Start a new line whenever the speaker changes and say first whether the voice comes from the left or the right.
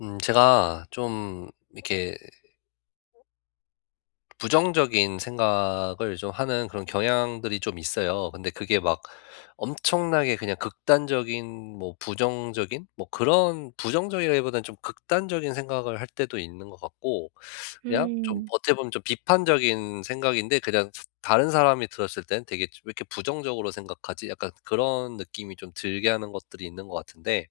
left: 제가 좀 이렇게 부정적인 생각을 좀 하는 그런 경향들이 좀 있어요. 근데 그게 막 엄청나게 그냥 극단적인 뭐 부정적인 뭐 그런 부정적이라기보다는 좀 극단적인 생각을 할 때도 있는 것 같고, 그냥 좀
right: 음.
left: 어떻게 보면 좀 비판적인 생각인데, 그냥 다른 사람이 들었을 땐 되게 '왜 이렇게 부정적으로 생각하지?' 약간 그런 느낌이 좀 들게 하는 것들이 있는 것 같은데,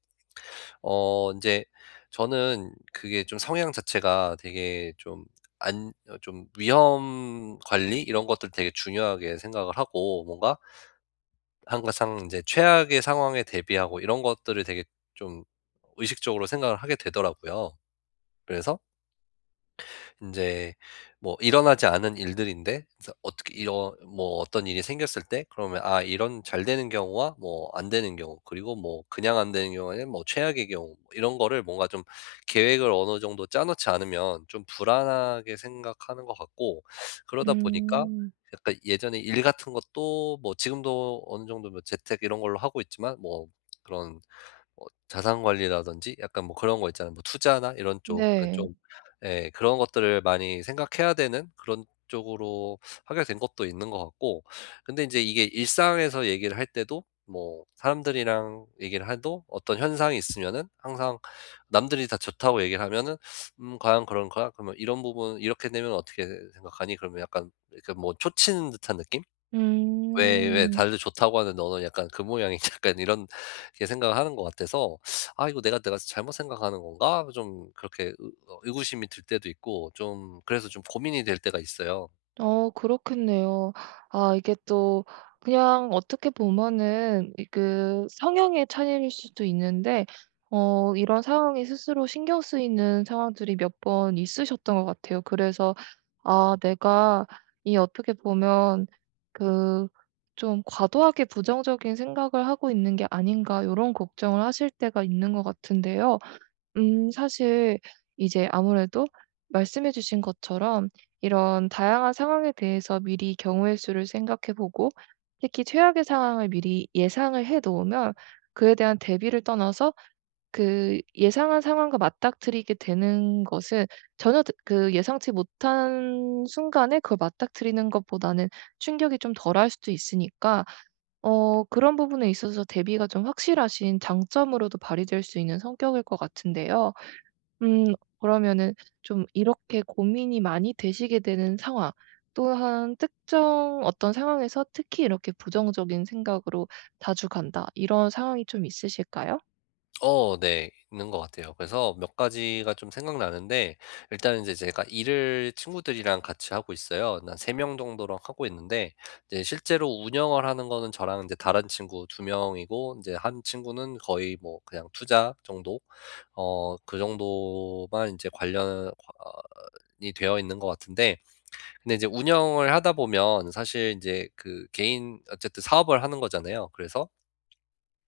left: 이제 저는 그게 좀 성향 자체가 되게 좀 안 어 좀 위험 관리 이런 것들 되게 중요하게 생각을 하고, 뭔가 항상 이제 최악의 상황에 대비하고 이런 것들을 되게 좀 의식적으로 생각을 하게 되더라고요. 그래서 이제 뭐 일어나지 않은 일들인데, 그래서 어떻게 이런 뭐 어떤 일이 생겼을 때 그러면 아 이런 잘 되는 경우와 뭐 안 되는 경우, 그리고 뭐 그냥 안 되는 경우 에뭐 최악의 경우 뭐 이런 거를 뭔가 좀 계획을 어느 정도 짜 놓지 않으면 좀 불안하게 생각하는 것 같고. 그러다 보니까
right: 음.
left: 약간 예전에 일 같은 것도 뭐 지금도 어느 정도 뭐 재택 이런 걸로 하고 있지만, 뭐 그런 뭐 자산 관리라든지 약간 뭐 그런 거 있잖아요. 뭐 투자나 이런 쪽 그
right: 네.
left: 좀, 예 그런 것들을 많이 생각해야 되는 그런 쪽으로 하게 된 것도 있는 것 같고. 근데 인제 이게 일상에서 얘기를 할 때도, 뭐 사람들이랑 얘기를 해도 어떤 현상이 있으면은 항상 남들이 다 좋다고 얘기를 하면은 과연 그런가? 그러면 이런 부분 이렇게 되면 어떻게 생각하니?" 그러면 약간 이렇게 뭐 초치는 듯한 느낌? 왜 왜
right: 음.
left: 다들 좋다고 하는데 너는 약간 그 모양이냐 약간 이런 게 생각을 하는 것 같아서 '아 이거 내가 잘못 생각하는 건가?' 좀 그렇게 의 어 의구심이 들 때도 있고 좀 그래서 좀 고민이 될 때가 있어요.
right: 그렇겠네요. 아, 이게 또 그냥 어떻게 보면은 이 그 성향의 차이일 수도 있는데, 이런 상황에 스스로 신경 쓰이는 상황들이 몇 번 있으셨던 것 같아요. 그래서 '아, 내가 이 어떻게 보면 그 좀 과도하게 부정적인 생각을 하고 있는 게 아닌가.' 이런 걱정을 하실 때가 있는 것 같은데요. 사실 이제 아무래도 말씀해 주신 것처럼 이런 다양한 상황에 대해서 미리 경우의 수를 생각해 보고, 특히 최악의 상황을 미리 예상을 해 놓으면, 그에 대한 대비를 떠나서 그 예상한 상황과 맞닥뜨리게 되는 것은 전혀 드 그 예상치 못한 순간에 그걸 맞닥뜨리는 것보다는 충격이 좀 덜할 수도 있으니까, 그런 부분에 있어서 대비가 좀 확실하신 장점으로도 발휘될 수 있는 성격일 것 같은데요. 음 그러면은 좀 이렇게 고민이 많이 되시게 되는 상황, 또한 특정 어떤 상황에서 특히 이렇게 부정적인 생각으로 자주 간다, 이런 상황이 좀 있으실까요?
left: 네. 있는 것 같아요. 그래서 몇 가지가 좀 생각나는데, 일단은 이제 제가 일을 친구들이랑 같이 하고 있어요. 한 3 명 정도랑 하고 있는데, 이제 실제로 운영을 하는 거는 저랑 이제 다른 친구 2 명이고, 이제 한 친구는 거의 뭐 그냥 투자 정도 그 정도만 이제 관련이 되어 있는 것 같은데. 근데 이제 운영을 하다 보면 사실 이제 그 개인 어쨌든 사업을 하는 거잖아요. 그래서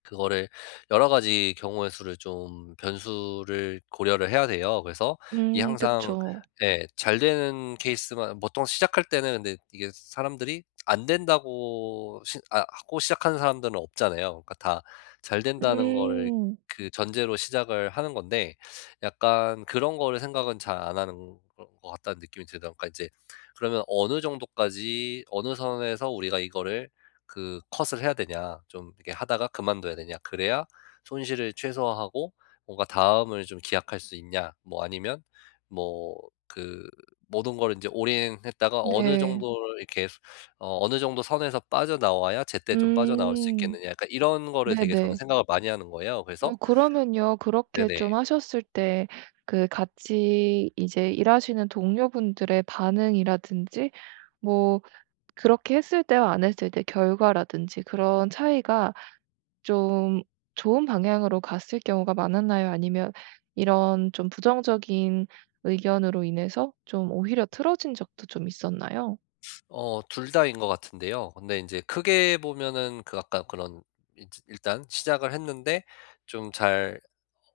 left: 그거를 여러 가지 경우의 수를 좀 변수를 고려를 해야 돼요. 그래서 이 항상
right: 그쵸.
left: 예 잘 되는 케이스만 보통 시작할 때는, 근데 이게 사람들이 안 된다고 시 아 하고 시작하는 사람들은 없잖아요. 그러니까 다 잘 된다는 거를
right: 음
left: 그 전제로 시작을 하는 건데, 약간 그런 거를 생각은 잘 안 하는 것 같다는 느낌이 들다 보니까 이제. 그러면 어느 정도까지 어느 선에서 우리가 이거를 그 컷을 해야 되냐, 좀 이렇게 하다가 그만둬야 되냐, 그래야 손실을 최소화하고 뭔가 다음을 좀 기약할 수 있냐, 뭐 아니면 뭐 그 모든 걸 이제 올인했다가 어느
right: 네.
left: 정도를 이렇게 어느 정도 선에서 빠져나와야 제때 좀 빠져나올 수
right: 음
left: 있겠느냐, 약간 이런 거를 되게 저는
right: 네네.
left: 생각을 많이 하는 거예요. 그래서
right: 그러면요. 그렇게
left: 네네.
right: 좀 하셨을 때, 그 같이 이제 일하시는 동료분들의 반응이라든지, 뭐 그렇게 했을 때와 안 했을 때 결과라든지, 그런 차이가 좀 좋은 방향으로 갔을 경우가 많았나요? 아니면 이런 좀 부정적인 의견으로 인해서 좀 오히려 틀어진 적도 좀 있었나요?
left: 둘 다인 것 같은데요. 근데 이제 크게 보면은 그 아까 그런 이제 일단 시작을 했는데 좀잘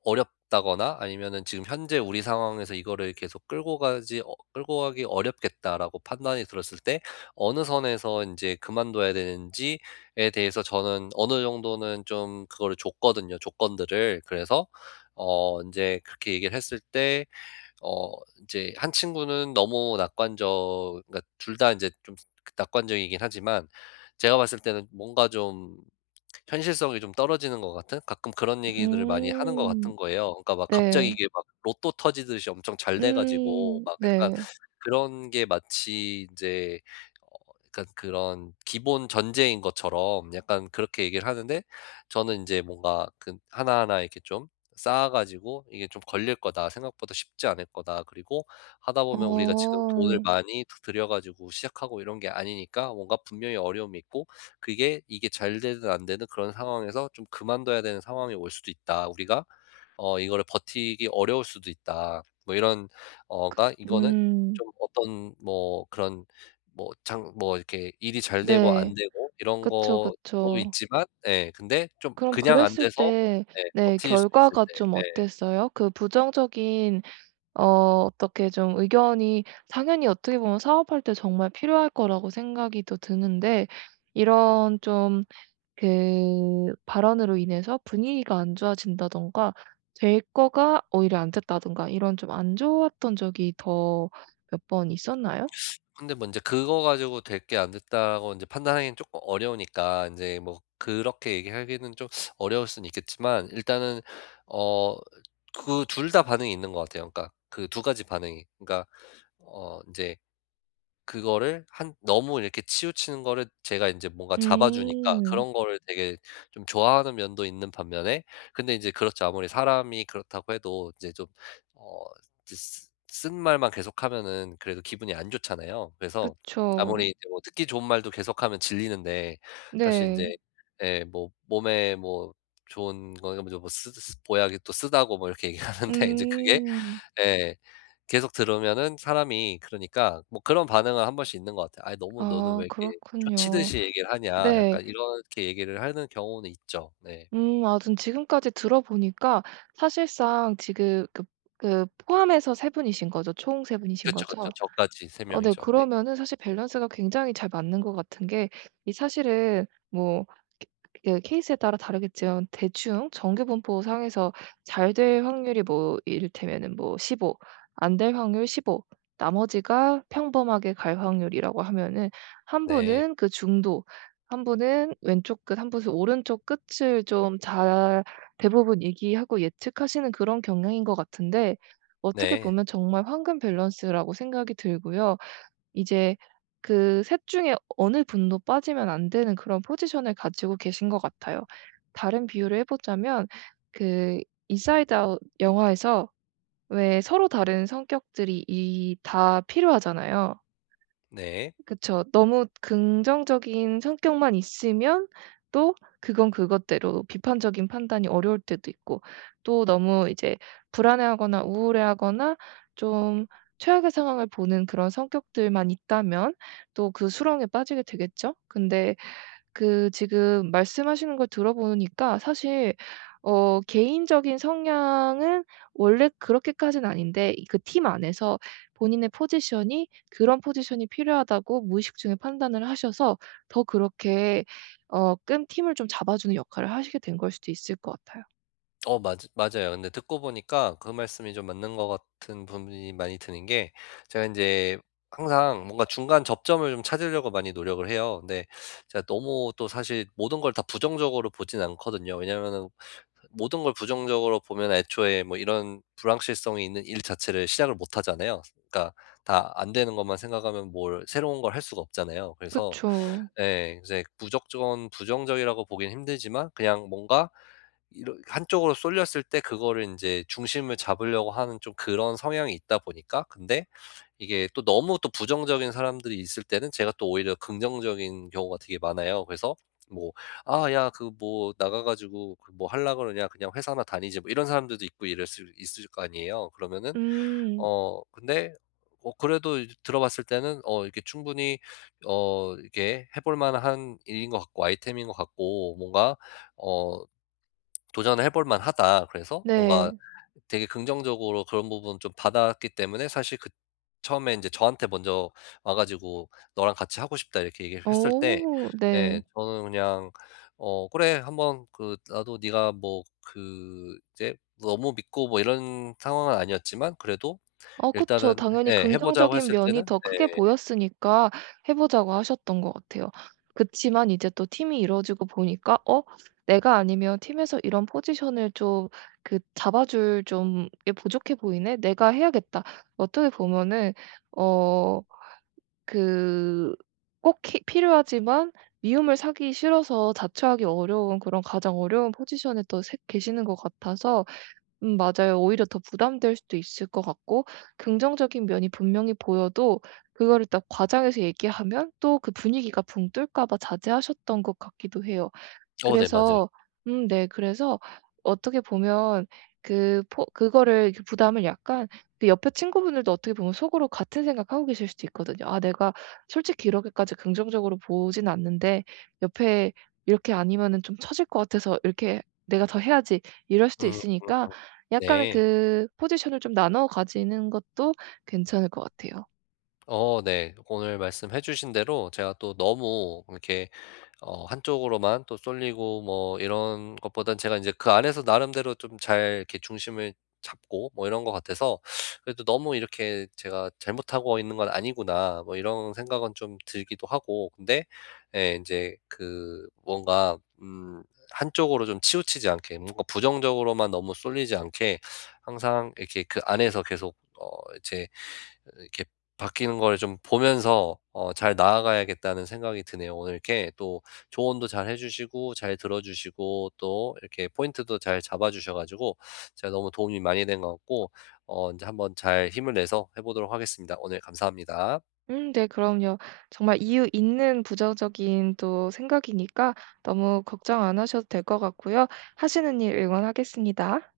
left: 어렵다거나 아니면은 지금 현재 우리 상황에서 이거를 계속 끌고 가지 어 끌고 가기 어렵겠다라고 판단이 들었을 때 어느 선에서 이제 그만둬야 되는지에 대해서 저는 어느 정도는 좀 그거를 줬거든요, 조건들을. 그래서 이제 그렇게 얘기를 했을 때 어 이제 한 친구는 너무 낙관적, 그러니까 둘 다 이제 좀 낙관적이긴 하지만 제가 봤을 때는 뭔가 좀 현실성이 좀 떨어지는 것 같은 가끔 그런 얘기들을 많이 하는 것
right: 음.
left: 같은 거예요. 그러니까 막 갑자기
right: 네.
left: 이게 막 로또 터지듯이 엄청 잘 돼 가지고
right: 음.
left: 막 약간
right: 네.
left: 그런 게 마치 인제 어 약간 그런 기본 전제인 것처럼 약간 그렇게 얘기를 하는데, 저는 인제 뭔가 그 하나하나 이렇게 좀 쌓아 가지고 '이게 좀 걸릴 거다. 생각보다 쉽지 않을 거다. 그리고 하다 보면 우리가 지금 돈을
right: 어.
left: 많이 들여 가지고 시작하고 이런 게 아니니까 뭔가 분명히 어려움이 있고' 그게 이게 잘 되든 안 되든 그런 상황에서 좀 그만둬야 되는 상황이 올 수도 있다. 우리가 이거를 버티기 어려울 수도 있다. 뭐 이런 어가 이거는
right: 음.
left: 좀 어떤 뭐 그런 뭐 장 뭐 이렇게 일이 잘 되고
right: 네.
left: 안 되고 이런
right: 그쵸,
left: 것도
right: 그쵸.
left: 있지만 예 근데 좀
right: 그럼
left: 그냥 안
right: 그랬을
left: 돼서
right: 때,
left: 예
right: 네,
left: 버틸 수 있을
right: 결과가
left: 때.
right: 좀
left: 예.
right: 어땠어요? 그 부정적인, 어 어떻게 좀 의견이 당연히 어떻게 보면 사업할 때 정말 필요할 거라고 생각이 또 드는데, 이런 좀 그 발언으로 인해서 분위기가 안 좋아진다든가, 될 거가 오히려 안 됐다든가, 이런 좀 안 좋았던 적이 더 몇 번 있었나요?
left: 근데 뭐 인제 그거 가지고 '될 게 안 됐다.'고 인제 판단하기는 쪼끔 어려우니까 인제 뭐 그렇게 얘기하기는 좀 어려울 수는 있겠지만, 일단은 어 그 둘 다 반응이 있는 것 같아요. 그러니까 그 두 가지 반응이. 그러니까 인제 그거를 한 너무 이렇게 치우치는 거를 제가 인제 뭔가 잡아 주니까
right: 음.
left: 그런 거를 되게 좀 좋아하는 면도 있는 반면에, 근데 인제 그렇죠. 아무리 사람이 그렇다고 해도 이제 좀 어 이제 쓰 쓴 말만 계속하면은 그래도 기분이 안 좋잖아요. 그래서
right: 그쵸.
left: 아무리 이제 뭐 듣기 좋은 말도 계속하면 질리는데, 사실
right: 네.
left: 인제 예 뭐 몸에 뭐 좋은 거 뭐 쓰 쓰 보약이 또 쓰다고 뭐 이렇게 얘기하는데 인제 그게
right: 음.
left: 예. 계속 들으면은 사람이, 그러니까 뭐 그런 반응은 한 번씩 있는 것 같아요. "아이 너무 너는
right: 아,
left: 왜 이렇게
right: 그렇군요.
left: 쪼치듯이 얘기를 하냐."
right: 네.
left: 약간 이렇게 얘기를 하는 경우는 있죠. 네.
right: 아, 좀 지금까지 들어보니까 사실상 지금 그 포함해서 세 분이신 거죠? 총 세 분이신
left: 그쵸,
right: 거죠?
left: 그쵸. 저까지 세
right: 어 네.
left: 명이죠. 네.
right: 그러면은 사실 밸런스가 굉장히 잘 맞는 것 같은 게, 이 사실은 뭐 그 케이스에 따라 다르겠지만, 대충 정규분포상에서 잘 될 확률이 뭐 이를테면은 뭐 15, 안 될 확률 15, 나머지가 평범하게 갈 확률이라고 하면은, 한
left: 네.
right: 분은 그 중도, 한 분은 왼쪽 끝, 한 분은 오른쪽 끝을 좀 잘 대부분 얘기하고 예측하시는, 그런 경향인 것 같은데, 어떻게
left: 네.
right: 보면 정말 황금 밸런스라고 생각이 들고요. 이제 그 셋 중에 어느 분도 빠지면 안 되는 그런 포지션을 가지고 계신 것 같아요. 다른 비유를 해 보자면 그 인사이드 아웃 영화에서, 왜 서로 다른 성격들이 이 다 필요하잖아요.
left: 네.
right: 그쵸. 너무 긍정적인 성격만 있으면 또 그건 그것대로 비판적인 판단이 어려울 때도 있고, 또 너무 이제 불안해하거나 우울해하거나 좀 최악의 상황을 보는 그런 성격들만 있다면 또 그 수렁에 빠지게 되겠죠. 근데 그 지금 말씀하시는 걸 들어보니까, 사실 개인적인 성향은 원래 그렇게까지는 아닌데 그 팀 안에서 본인의 포지션이, 그런 포지션이 필요하다고 무의식 중에 판단을 하셔서 더 그렇게 어 끈 팀을 좀 잡아주는 역할을 하시게 된 걸 수도 있을 것 같아요.
left: 어 맞 맞아요. 근데 듣고 보니까 그 말씀이 좀 맞는 것 같은 부분이 많이 드는 게, 제가 인제 항상 뭔가 중간 접점을 좀 찾으려고 많이 노력을 해요. 근데 제가 너무 또 사실 모든 걸 다 부정적으로 보진 않거든요. 왜냐면은 모든 걸 부정적으로 보면 애초에 뭐 이런 불확실성이 있는 일 자체를 시작을 못 하잖아요. 그러니까 다 안 되는 것만 생각하면 뭘 새로운 걸 할 수가 없잖아요. 그래서
right: 그쵸.
left: 예 이제 무조건 부정적이라고 보긴 힘들지만, 그냥 뭔가 이런 한쪽으로 쏠렸을 때 그거를 인제 중심을 잡으려고 하는 좀 그런 성향이 있다 보니까. 근데 이게 또 너무 또 부정적인 사람들이 있을 때는 제가 또 오히려 긍정적인 경우가 되게 많아요. 그래서 뭐 "아 야 그 뭐 나가 가지고 그 뭐 하려 그러냐. 그냥 회사나 다니지." 뭐 이런 사람들도 있고 이럴 수 있을 거 아니에요. 그러면은
right: 음.
left: 근데 그래도 이제 들어봤을 때는 어 이게 충분히 이게 해볼 만한 일인 것 같고 아이템인 것 같고 뭔가 어 도전을 해볼 만하다. 그래서
right: 네.
left: 뭔가 되게 긍정적으로 그런 부분 좀 받았기 때문에, 사실 그 처음에 이제 저한테 먼저 와 가지고 "너랑 같이 하고 싶다." 이렇게 얘기를 했을 때
right: 어.
left: 예
right: 네.
left: 저는 그냥 "그래. 한번 그 나도 네가 뭐 그 이제 너무 믿고 뭐 이런 상황은 아니었지만 그래도
right: 어 그쵸.
left: 일단은
right: 당연히
left: 예 해 보자."고
right: 긍정적인
left: 했을
right: 면이
left: 때는
right: 더 크게
left: 네.
right: 보였으니까 해 보자고 하셨던 것 같아요. 그치만 이제 또 팀이 이루어지고 보니까 '어, 내가 아니면 팀에서 이런 포지션을 좀 그 잡아 줄 좀 게 부족해 보이네. 내가 해야겠다.' 어떻게 보면은 어 그 꼭 히 필요하지만 미움을 사기 싫어서 자처하기 어려운 그런 가장 어려운 포지션에 또 새 계시는 것 같아서. 맞아요. 오히려 더 부담될 수도 있을 것 같고, 긍정적인 면이 분명히 보여도 그거를 딱 과장해서 얘기하면 또 그 분위기가 붕 뜰까 봐 자제하셨던 것 같기도 해요.
left: 네 맞아요.
right: 그래서 음네, 그래서 어떻게 보면 그 포 그거를 이렇게 부담을 약간, 그 옆에 친구분들도 어떻게 보면 속으로 같은 생각하고 계실 수도 있거든요. '아, 내가 솔직히 이렇게까지 긍정적으로 보진 않는데, 옆에 이렇게 아니면은 좀 처질 것 같아서 이렇게 내가 더 해야지.' 이럴 수도
left: 음음
right: 있으니까 약간은
left: 네.
right: 그 포지션을 좀 나눠 가지는 것도 괜찮을 것 같아요.
left: 네. 오늘 말씀해 주신 대로 제가 또 너무 이렇게 한쪽으로만 또 쏠리고 뭐 이런 것보단 제가 이제 그 안에서 나름대로 좀 잘 이렇게 중심을 잡고 뭐 이런 것 같아서 그래도 너무 이렇게 '제가 잘못하고 있는 건 아니구나.' 뭐 이런 생각은 좀 들기도 하고. 근데 예제그 뭔가 한쪽으로 좀 치우치지 않게, 뭔가 부정적으로만 너무 쏠리지 않게, 항상 이렇게 그 안에서 계속 이제 이렇게 바뀌는 걸 좀 보면서 잘 나아가야겠다는 생각이 드네요. 오늘 이렇게 또 조언도 잘 해 주시고 잘 들어 주시고 또 이렇게 포인트도 잘 잡아 주셔 가지고 제가 너무 도움이 많이 된 것 같고, 어제 한번 잘 힘을 내서 해 보도록 하겠습니다. 오늘 감사합니다.
right: 네 그럼요. 정말 이유 있는 부정적인 또 생각이니까 너무 걱정 안 하셔도 될 것 같고요. 하시는 일 응원하겠습니다.